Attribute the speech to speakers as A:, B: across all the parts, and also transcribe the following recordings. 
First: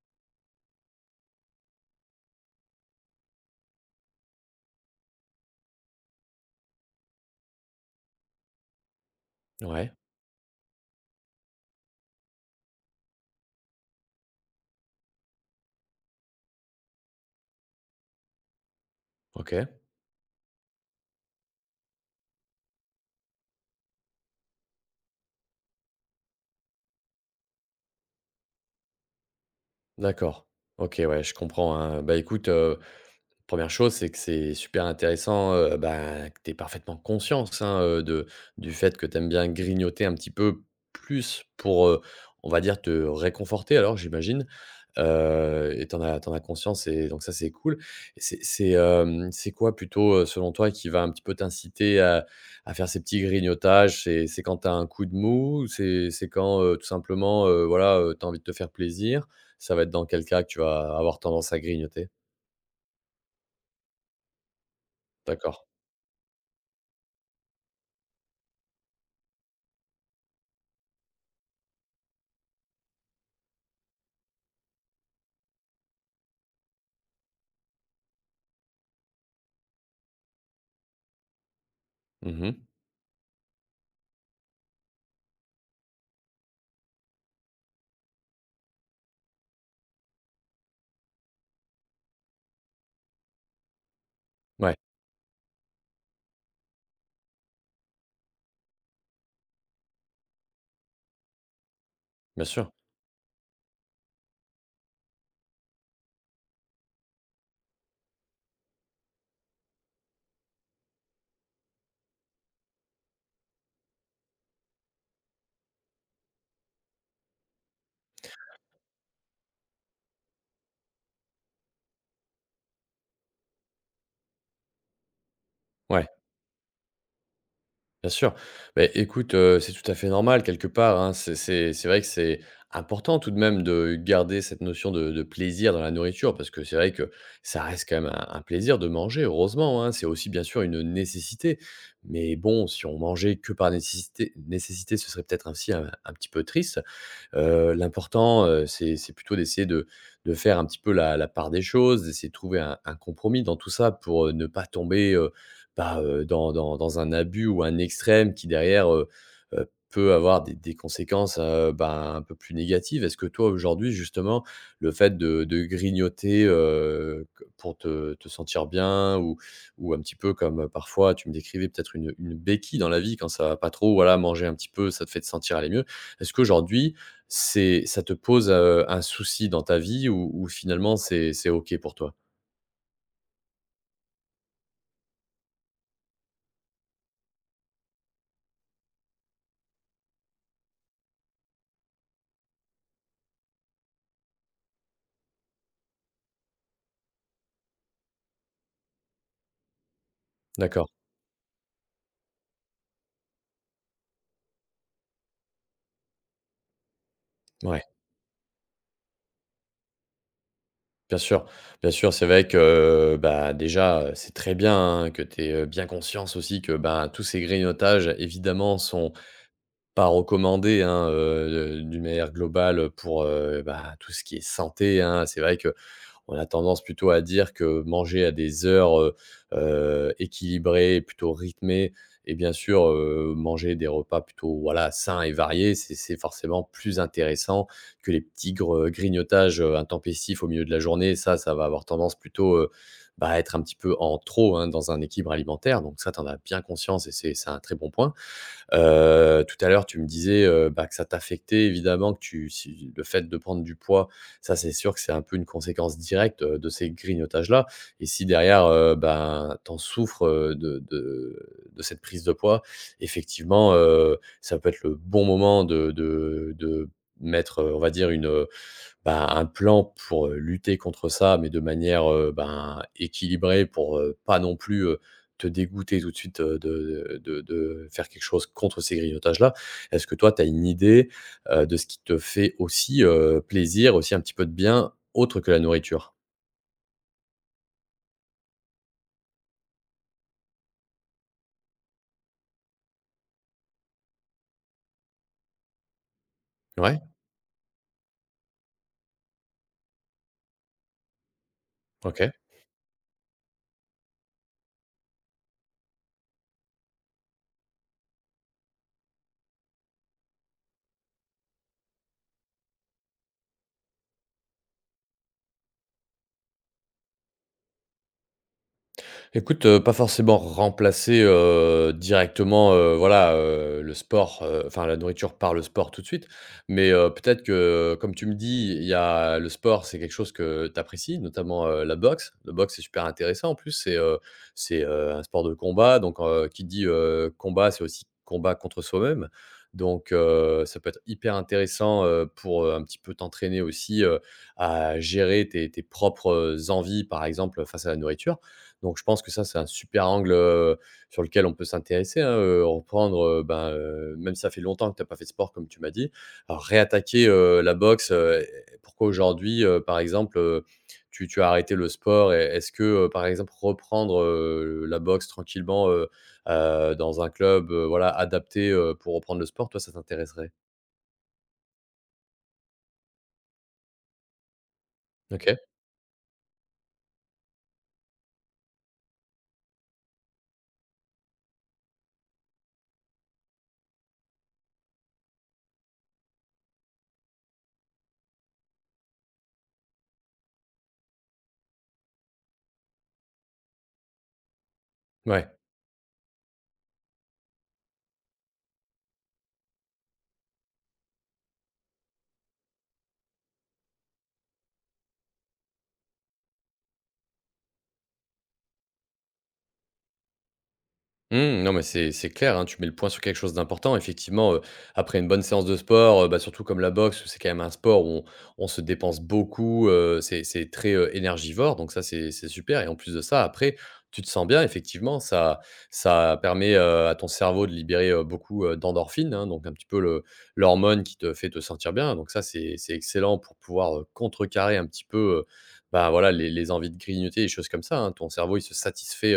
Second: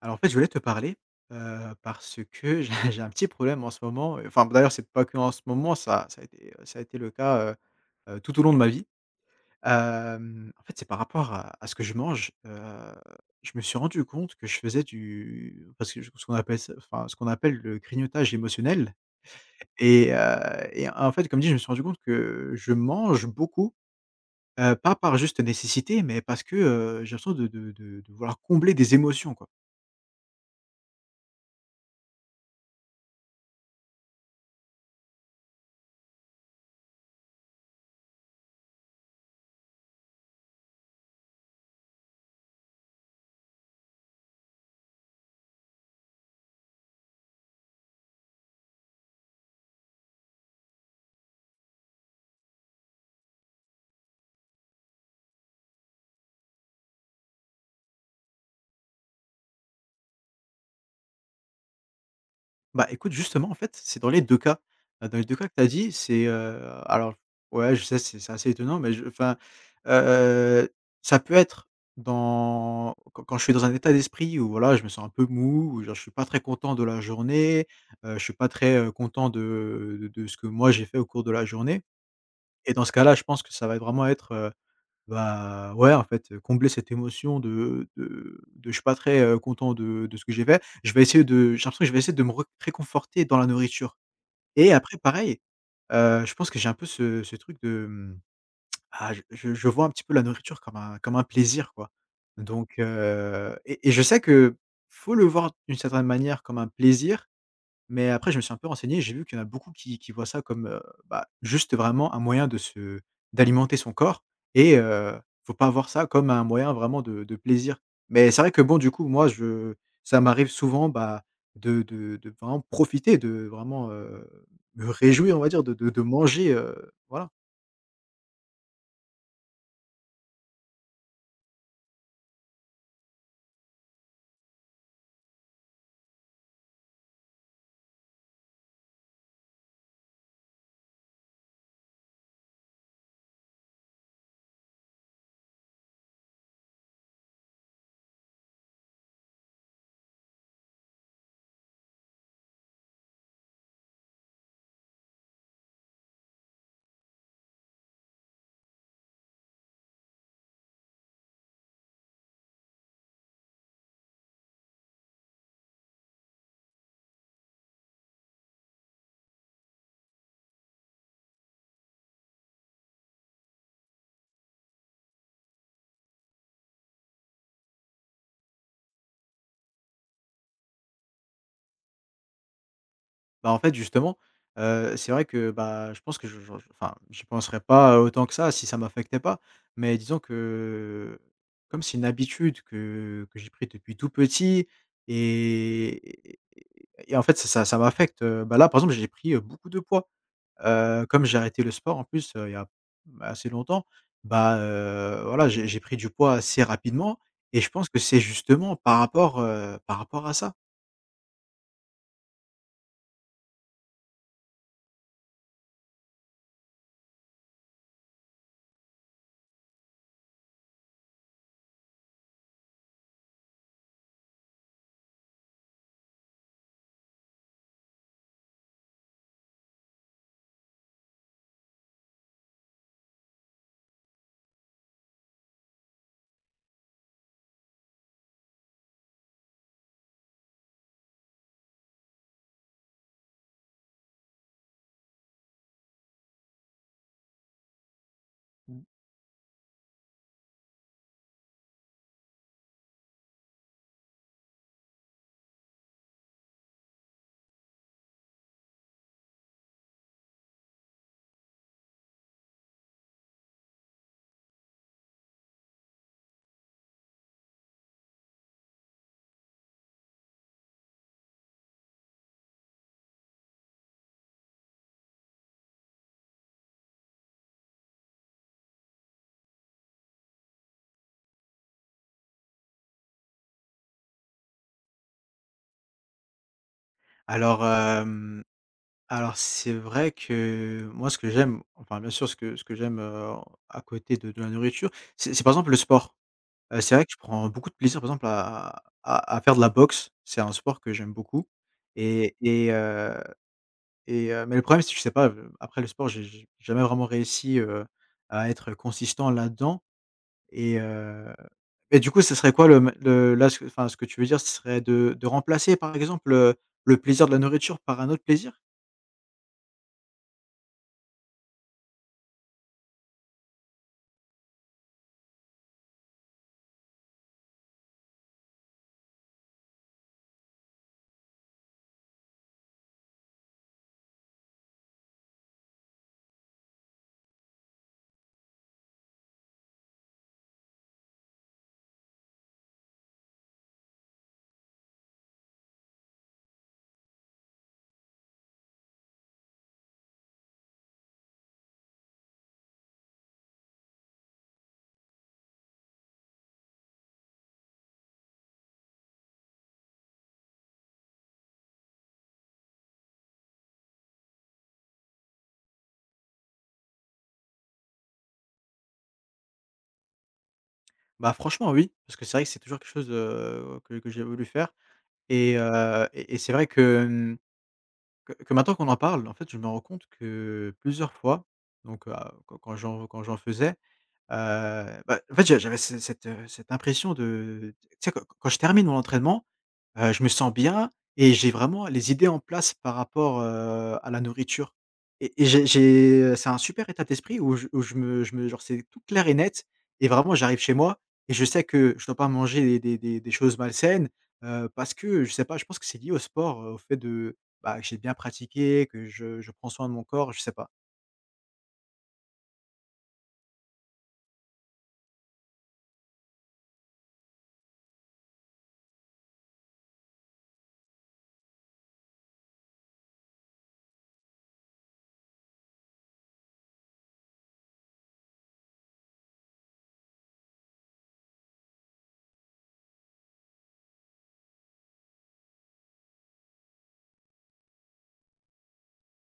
A: Alors en fait, je voulais te parler, parce que j'ai un petit problème en ce moment, enfin d'ailleurs c'est pas que en ce moment, ça a été le cas, tout au long de ma vie.
B: Ouais,
A: En fait, c'est par rapport à ce que je mange, je me suis rendu compte que je faisais du parce que ce qu'on appelle ça enfin ce qu'on appelle le grignotage émotionnel
B: OK.
A: et heu et en fait, comme dit, je me suis rendu compte que je mange beaucoup, pas par juste nécessité, mais parce que, j'ai l'impression de vouloir combler des émotions, quoi.
B: D'accord. OK, ouais, je comprends, hein. Bah, écoute, première chose, c'est que c'est super intéressant, bah, que tu aies parfaitement conscience, hein, de du fait que tu aimes bien grignoter un petit peu plus pour, on va dire te réconforter alors j'imagine, et tu en as t'en as conscience et donc ça c'est cool. Et c'est c'est quoi plutôt, selon toi qui va un petit peu t'inciter à faire ces petits grignotages? C'est quand tu as un coup de mou? C'est quand, tout simplement, voilà, tu as envie de te faire plaisir? Ça va être dans quel cas que tu vas avoir tendance à grignoter?
A: Bah, écoute, justement, en fait, c'est dans les 2 cas. Dans les deux cas que
B: D'accord.
A: tu as dit, c'est, alors ouais, je sais, c'est assez étonnant, mais je enfin, heu, ça peut être dans quand je suis dans un état d'esprit où voilà, je me sens un peu mou, ou genre je suis pas très content de la journée, je suis pas très, content de ce que moi j'ai fait au cours de la journée
B: Mmh.
A: et dans ce cas-là, je pense que ça va vraiment être, bah, ouais, en fait, combler cette émotion de je suis pas très, content de ce que j'ai fait. Je vais essayer de j'ai l'impression que je vais essayer de me re réconforter dans la nourriture et
B: Ouais,
A: après pareil, je pense que j'ai un peu ce truc de, mmh, ah, je vois un petit peu la nourriture comme un plaisir, quoi.
B: bien sûr.
A: Donc et je sais que faut le voir d'une certaine manière comme un plaisir mais après, je me suis un peu renseigné, j'ai vu qu'il y en a beaucoup qui voient ça comme, bah, juste vraiment un moyen de se d'alimenter son corps et heu, faut pas voir ça comme un moyen vraiment de plaisir. Mais c'est vrai que bon, du coup, moi, je ça m'arrive souvent, bah, de vraiment profiter, de vraiment, me réjouir, on va dire, de
B: Ouais,
A: manger, voilà.
B: bien sûr. Beh, écoute, c'est tout à fait normal quelque part, hein. C'est vrai que c'est important tout de même de garder cette notion de plaisir dans la nourriture parce que c'est vrai que ça reste quand même un plaisir de manger, heureusement, hein. C'est aussi bien sûr une nécessité, mais bon, si on mangeait que par nécessité, ce serait peut-être ainsi un petit peu triste. L'important, c'est plutôt d'essayer de faire un petit peu la la part des choses, d'essayer de trouver un compromis dans tout ça pour, ne pas tomber, bah, dans dans un abus ou un extrême qui derrière, peut avoir des conséquences, ben, un peu plus négatives. Est-ce que toi aujourd'hui justement, le fait de grignoter, pour te te sentir bien ou un petit peu comme, parfois tu me décrivais peut-être une béquille dans la vie quand ça va pas trop, voilà, manger un petit peu, ça te fait te sentir aller mieux. Est-ce qu'aujourd'hui, c'est ça te pose, un souci dans ta vie ou finalement c'est OK pour toi?
A: Bah, en fait, justement, c'est vrai que, bah, je pense que je enfin, j'y penserais pas autant que ça si ça m'affectait pas. Mais disons que, comme c'est une habitude que j'ai pris depuis tout petit et et en fait, ça m'affecte, bah, là, par exemple, j'ai pris, beaucoup de poids.
B: D'accord,
A: Comme j'ai arrêté le sport en plus, il y a assez longtemps, bah, voilà, j'ai pris du poids assez rapidement et je
B: ouais,
A: pense que c'est justement par rapport à ça.
B: bien sûr, bien sûr, c'est vrai que, bah, déjà, c'est très bien, hein, que tu aies, bien conscience aussi que, ben, tous ces grignotages évidemment sont pas recommandés, hein, d'une manière globale, pour, bah, tout ce qui est santé, hein. C'est vrai que on a tendance plutôt à dire que manger à des heures, équilibrées, plutôt rythmées et bien sûr, manger des repas plutôt, voilà, sains et variés, c'est forcément plus intéressant que les petits gre grignotages, intempestifs au milieu de la journée. Ça va avoir tendance plutôt, bah, à être un petit peu en trop, hein, dans un équilibre alimentaire. Donc ça, tu en as bien conscience et c'est un très bon point. Tout à l'heure, tu me disais, bah, que ça t'affectait évidemment, que tu si le fait de prendre du poids, ça, c'est sûr que c'est un peu une conséquence directe, de ces grignotages-là et si derrière, ben, t'en souffres, de de cette prise de poids, effectivement, ça peut être le bon moment de de mettre, on va dire une, bah, un plan pour, lutter contre ça, mais de manière, ben, équilibrée pour, pas non plus, te dégoûter tout de suite, de de faire quelque chose contre ces grignotages-là. Est-ce que toi, tu as une idée, de ce qui te fait aussi, plaisir, aussi un petit peu de bien, autre que la nourriture?
A: Alors, hem alors c'est vrai que moi ce que j'aime, enfin bien sûr ce que j'aime, à côté de la nourriture, c'est par exemple le sport. C'est
B: Ouais,
A: vrai que je prends beaucoup de plaisir par exemple à faire de la boxe. C'est un sport que j'aime beaucoup
B: OK.
A: et et heu mais le problème c'est que je sais pas, après le sport j'ai jamais vraiment réussi, à être consistant là-dedans et heu et du coup ce serait quoi le m le là ce que enfin ce que tu veux dire, ce serait de remplacer par exemple, le plaisir de la nourriture par un autre plaisir?
B: Écoute, pas forcément remplacer, directement, voilà, le sport, enfin la nourriture par le sport tout de suite. Mais, peut-être que, comme tu me dis, il y a le sport, c'est quelque chose que tu apprécies, notamment, la boxe. La boxe, c'est super intéressant en plus, c'est, un sport de combat donc, qui dit, combat, c'est aussi combat contre soi-même. Donc, ça peut être hyper intéressant, pour, un petit peu t'entraîner aussi, à gérer tes propres envies, par exemple, face à la nourriture. Donc je pense que ça, c'est un super angle, sur lequel on peut s'intéresser, hein, reprendre, ben, même si ça fait longtemps que tu as pas fait de sport comme tu m'as dit, alors réattaquer, la boxe, pourquoi aujourd'hui, par exemple, tu as arrêté le sport et est-ce que, par exemple, reprendre, la boxe tranquillement, dans un club, voilà adapté, pour reprendre le sport, toi, ça t'intéresserait?
A: Bah, franchement oui, parce que c'est vrai que c'est toujours quelque chose, que j'ai voulu faire
B: OK,
A: et c'est vrai que, que maintenant qu'on en parle, en fait, je me rends compte que plusieurs fois, donc quand quand j'en faisais, heu, bah, en fait, j'avais ce cette, cette impression de tu sais, quand je termine mon entraînement, je me sens bien et j'ai vraiment les idées en place par rapport, à la nourriture et
B: ouais.
A: c'est un super état d'esprit où je où je me genre, c'est tout clair et net et vraiment j'arrive chez moi et je sais que je dois pas manger des choses malsaines, parce que je sais pas, je pense que c'est lié au sport, au fait de bah, que j'ai bien pratiqué, que je prends soin de mon corps, je sais pas.
B: Mmh, non, mais c'est clair, hein, tu mets le point sur quelque chose d'important. Effectivement, après une bonne séance de sport, bah, surtout comme la boxe, c'est quand même un sport où on se dépense beaucoup, c'est très, énergivore, donc ça, c'est super et en plus de ça, après, tu te sens bien effectivement, ça permet, à ton cerveau de libérer, beaucoup, d'endorphines, hein, donc un petit peu le l'hormone qui te fait te sentir bien, donc ça, c'est excellent pour pouvoir, contrecarrer un petit peu, bah, voilà, les envies de grignoter, des choses comme ça, hein. Ton cerveau, il se satisfait,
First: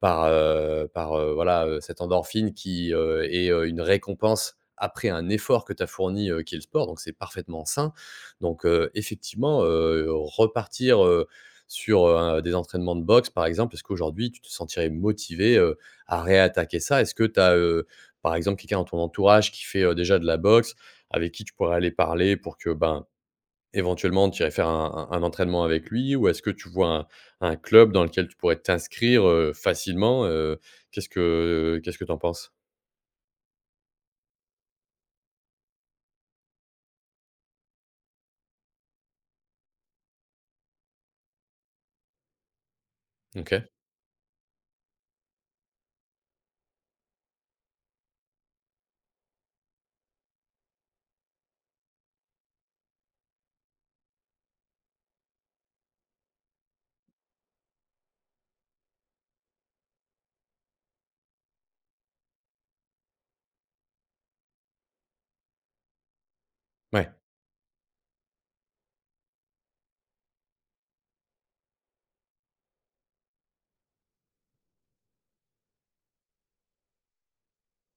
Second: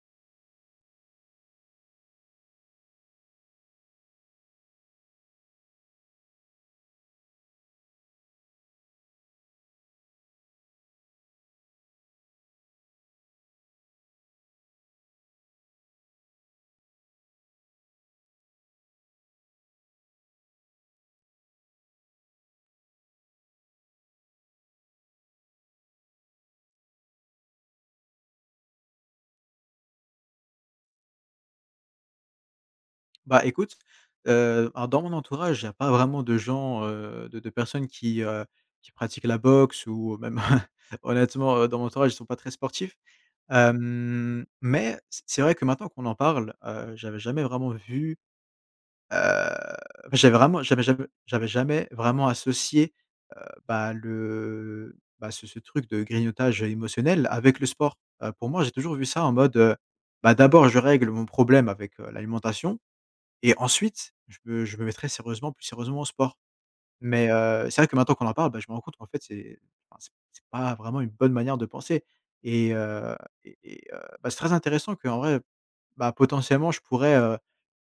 B: par, voilà, cette endorphine qui, est, une récompense après un effort que tu as fourni, qui est le sport, donc c'est parfaitement sain. Donc, effectivement, repartir, sur, des entraînements de boxe, par exemple, est-ce qu'aujourd'hui tu te sentirais motivé, à réattaquer ça? Est-ce que tu as, par exemple, quelqu'un dans ton entourage qui fait, déjà de la boxe, avec qui tu pourrais aller parler pour que, ben, éventuellement, tu irais faire un entraînement avec lui ou est-ce que tu vois un club dans lequel tu pourrais t'inscrire, facilement, Qu'est-ce que t'en penses?
A: Bah, écoute, alors dans mon entourage, il y a pas vraiment de gens, de personnes qui pratiquent la boxe ou même honnêtement, dans mon entourage, ils sont pas très sportifs.
B: OK.
A: Mais c'est vrai que maintenant qu'on en parle, j'avais jamais vraiment vu, heu, j'avais vraiment j'avais jamais vraiment associé bah, ce truc de grignotage émotionnel avec le sport. Pour moi, j'ai toujours vu ça en mode, bah, d'abord je règle mon problème avec, l'alimentation et ensuite je me mettrai sérieusement plus sérieusement au sport.
B: Ouais.
A: Mais, c'est vrai que maintenant qu'on en parle, bah, je me rends compte qu'en fait c'est enfin c'est pas vraiment une bonne manière de penser et heu bah, c'est très intéressant qu'en vrai, bah, potentiellement je pourrais,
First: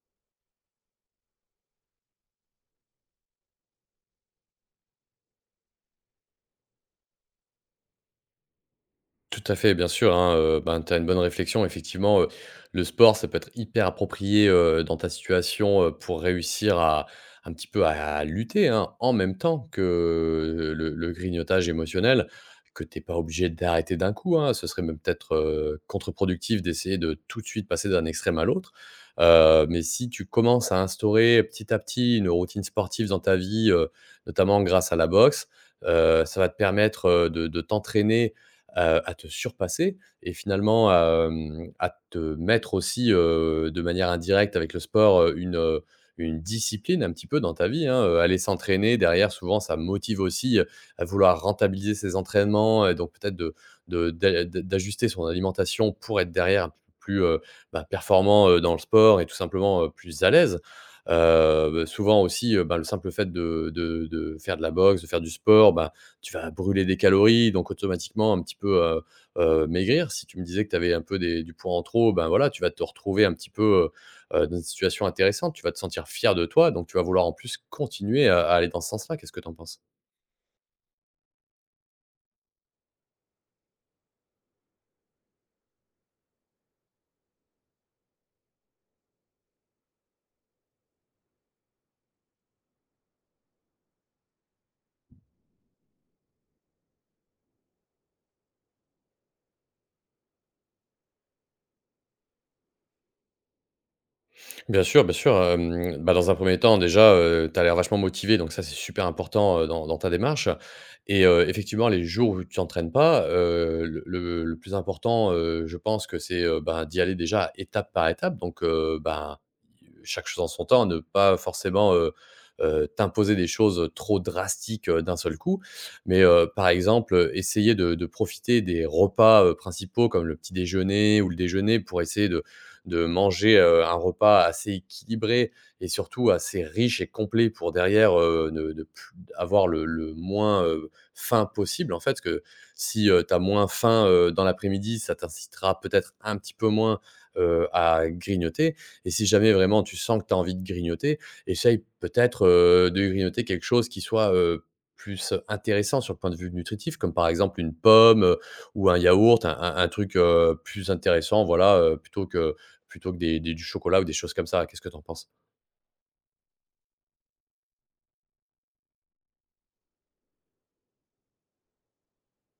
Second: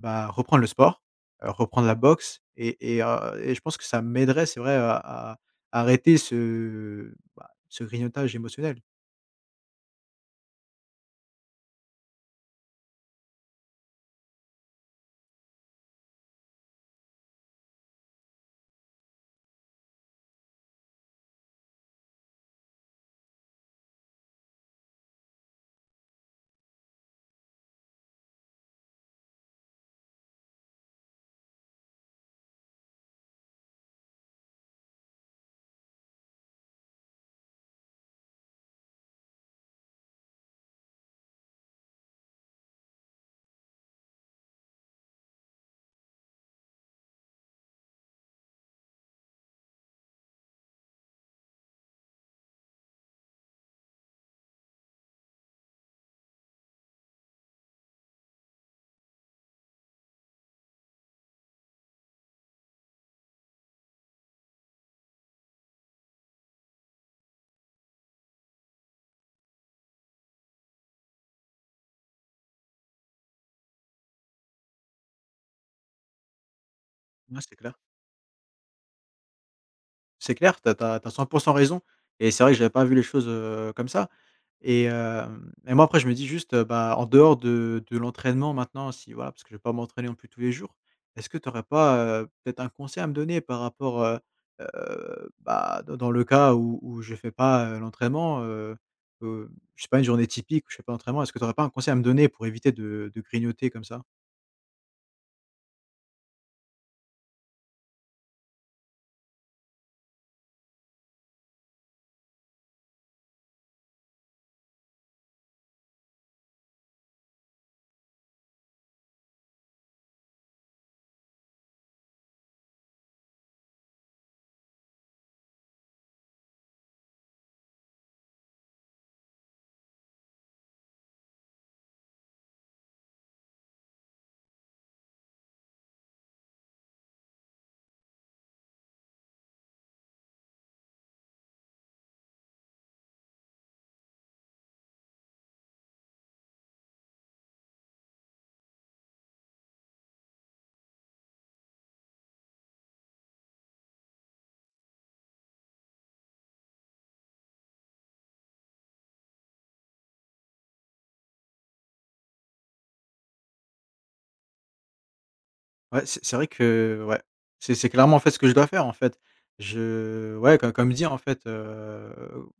A: bah, reprendre le sport, reprendre la boxe et je pense que ça m'aiderait, c'est vrai, à à arrêter ce, bah, ce grignotage émotionnel.
B: Tout à fait, bien sûr, hein, ben, tu as une bonne réflexion. Effectivement, le sport, ça peut être hyper approprié, dans ta situation, pour réussir à un petit peu à lutter, hein, en même temps que le grignotage émotionnel, que tu es pas obligé d'arrêter d'un coup, hein. Ce serait même peut-être, contre-productif d'essayer de tout de suite passer d'un extrême à l'autre. Mais si tu commences à instaurer petit à petit une routine sportive dans ta vie, notamment grâce à la boxe, ça va te permettre, de t'entraîner à te surpasser et finalement, à te mettre aussi, de manière indirecte avec le sport, une discipline un petit peu dans ta vie, hein, aller s'entraîner derrière souvent ça motive aussi, à vouloir rentabiliser ses entraînements et donc peut-être de d'ajuster son alimentation pour être derrière un petit peu plus, bah, performant, dans le sport et tout simplement, plus à l'aise. Souvent aussi, ben, le simple fait de de faire de la boxe, de faire du sport, ben, tu vas brûler des calories, donc automatiquement un petit peu maigrir. Si tu me disais que tu avais un peu des du poids en trop, ben, voilà, tu vas te retrouver un petit peu, dans une situation intéressante. Tu vas te sentir fier de toi, donc tu vas vouloir en
A: Ouais, c'est
B: plus
A: clair.
B: continuer à aller dans ce sens-là. Qu'est-ce que tu en penses?
A: C'est clair, tu as tu as 100% raison et c'est vrai que j'avais pas vu les choses, comme ça et hem et moi, après, je me dis juste, bah, en dehors de l'entraînement maintenant, si voilà, parce que je vais pas m'entraîner non plus tous les jours, est-ce que tu aurais pas, peut-être un conseil à me donner par rapport, bah, dans le cas où où je fais pas, l'entraînement, heu, je sais pas, une journée typique où je fais pas l'entraînement, est-ce que tu aurais pas un conseil à me donner pour éviter de grignoter comme ça?
B: Bien sûr, bien sûr. Bah, dans un premier temps déjà, tu as l'air vachement motivé donc ça, c'est super important, dans dans ta démarche et effectivement les jours où tu t'entraînes pas, le le plus important, je pense que c'est, ben, d'y aller déjà étape par étape donc ben, chaque chose en son temps, ne pas forcément, t'imposer des choses trop drastiques, d'un seul coup. Mais par exemple, essayer de profiter des repas, principaux comme le petit déjeuner ou le déjeuner pour essayer de manger, un repas assez équilibré et surtout assez riche et complet pour derrière, ne ne plus avoir le moins, faim possible, en fait. Parce que si, tu as moins faim, dans l'après-midi, ça t'incitera peut-être un petit peu moins, à grignoter et si jamais vraiment tu sens que tu as envie de grignoter, essaye peut-être, de grignoter quelque chose qui soit, plus intéressant sur le point de vue nutritif, comme par exemple une pomme, ou un yaourt, un truc, plus intéressant, voilà, plutôt que des du chocolat ou des choses comme ça. Qu'est-ce que tu en penses?
A: Ouais, c'est vrai que ouais, c'est clairement, en fait, ce que je dois faire, en fait. Je ouais, comme comme dit, en fait,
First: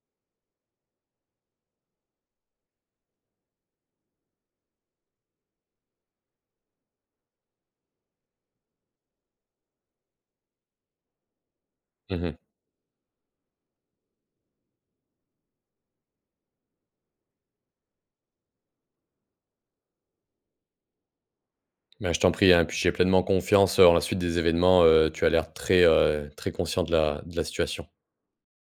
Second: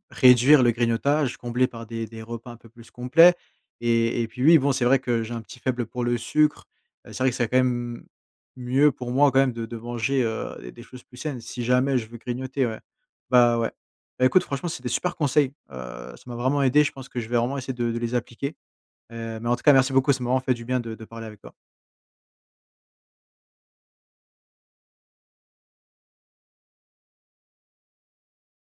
A: réduire le grignotage, combler par des repas un peu plus complets et puis oui, bon, c'est vrai que j'ai un petit faible pour le sucre. C'est vrai que c'est quand même mieux pour moi, quand même, de manger, des choses plus saines si jamais je veux
B: Mmh mh.
A: grignoter, ouais. Bah, ouais. Bah, écoute, franchement, c'est des super conseils. Ça m'a vraiment aidé. Je pense que je vais vraiment essayer de les appliquer. Mais en tout cas, merci beaucoup, ce moment fait du bien de parler avec toi.
B: Bah, je t'en prie, hein, puis j'ai pleinement confiance, en la suite des événements, tu as l'air très, très conscient de la situation.